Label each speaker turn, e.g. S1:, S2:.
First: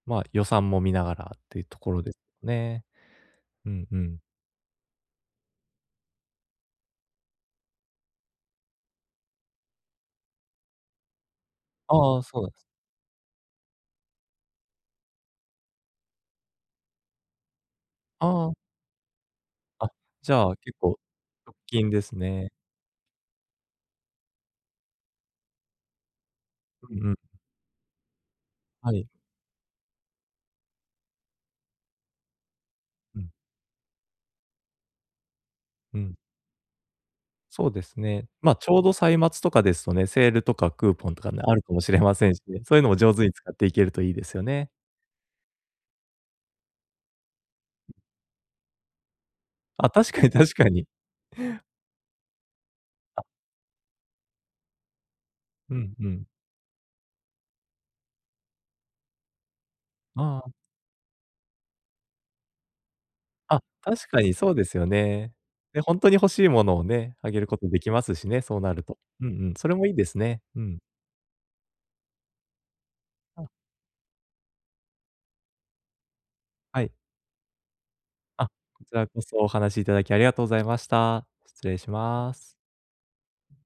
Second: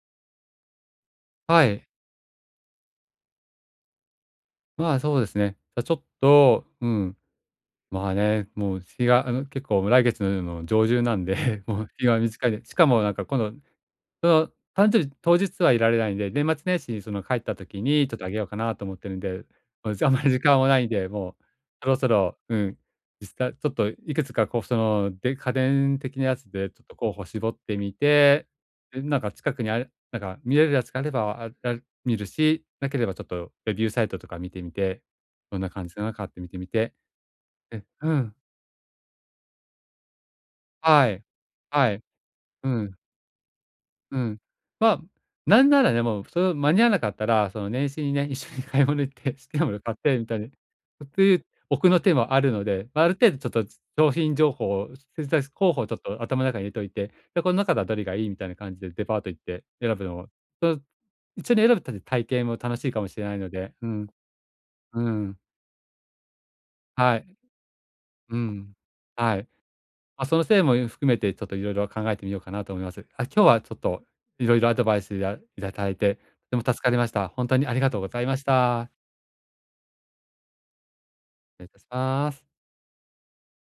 S1: まあ、予算も見ながらってい
S2: は
S1: うと
S2: い。
S1: ころで、ね。うん、うん。
S2: まあ、そうですね。や、ちょっと、うん、まあね、もう日が、あの、結構来月うの上旬なんで、もう
S1: あ
S2: 日
S1: ああ
S2: が
S1: あ、そう
S2: 短
S1: な
S2: い
S1: んす。
S2: でしかもなんか今度その、誕生日、当日はいられないんで、年末年始に、その、帰った時にちょっとあげよう
S1: ああ。
S2: かなと思ってるんで、
S1: あ、
S2: もう、じゃ、あんまり
S1: じ
S2: 時
S1: ゃあ
S2: 間は
S1: 結
S2: ないん
S1: 構、
S2: で、もう、
S1: 直
S2: そ
S1: 近
S2: ろ
S1: で
S2: そ
S1: す
S2: ろ、
S1: ね。
S2: うん、実際ちょっといくつかこう、その、で家電的なやつでちょっ
S1: う
S2: と
S1: う
S2: 候
S1: ん。
S2: 補絞ってみて、
S1: は
S2: うん、
S1: い。
S2: なんか近くにある、なんか見れるやつがあれば、ああ、見るし、なければ
S1: う
S2: ちょっ
S1: ん。
S2: とレビューサイトとか見てみて、どんな感じ
S1: う
S2: なの
S1: ん。
S2: かって見てみて、
S1: そうで
S2: で
S1: す
S2: う
S1: ね。
S2: ん。
S1: まあ、ちょうど歳末とかですとね、セールとかクー
S2: は
S1: ポンと
S2: い。
S1: かね、あるかも
S2: は
S1: しれ
S2: い。
S1: ませんしね、
S2: う
S1: そういうの
S2: ん。
S1: も上手に使っていけるといい
S2: う
S1: で
S2: ん、
S1: すよね。
S2: まあ、なんなら、でもそろ間に合わなかったら、その、年始にね、一緒に買い物行って「好きな物
S1: あ、
S2: 買っ
S1: 確
S2: て」
S1: か
S2: み
S1: に、
S2: たいに、
S1: 確かに。
S2: という奥の手もあるので、ま、ある
S1: あ。
S2: 程度ちょっと、つ商品情報を、それに対し、候
S1: う
S2: 補をち
S1: ん、
S2: ょっ
S1: う
S2: と
S1: ん。
S2: 頭の中に入れといて、で「こん中だどりがいい？」みたいな感じでデパート行って選ぶの
S1: あ
S2: も、
S1: あ、あ。
S2: と、一緒に選ぶっての、たいけいも楽しいかもしれないの
S1: あ、
S2: で、うん。
S1: 確かにそうですよ
S2: う
S1: ね。
S2: ん。
S1: で、ほんとに欲しいものを
S2: は
S1: ね、
S2: い。
S1: あげることできますし
S2: う
S1: ね、そう
S2: ん。
S1: なると。うん、う
S2: はい。
S1: ん、それもいいです
S2: ま、そ
S1: ね、
S2: の
S1: う
S2: 線も、う
S1: ん。
S2: ん、含めてちょっと色々考えてみようかなと思います。あ、今日
S1: あ。
S2: はちょっといろいろアドバイスやいたたいて、ても助
S1: は
S2: か
S1: い。
S2: りました。ほんとにありがとうございまし
S1: あ、こち
S2: た。
S1: らこそお話しいただきありがとうございました。
S2: れ、
S1: 失
S2: い
S1: 礼
S2: たし
S1: し
S2: ま
S1: ま
S2: す。
S1: す。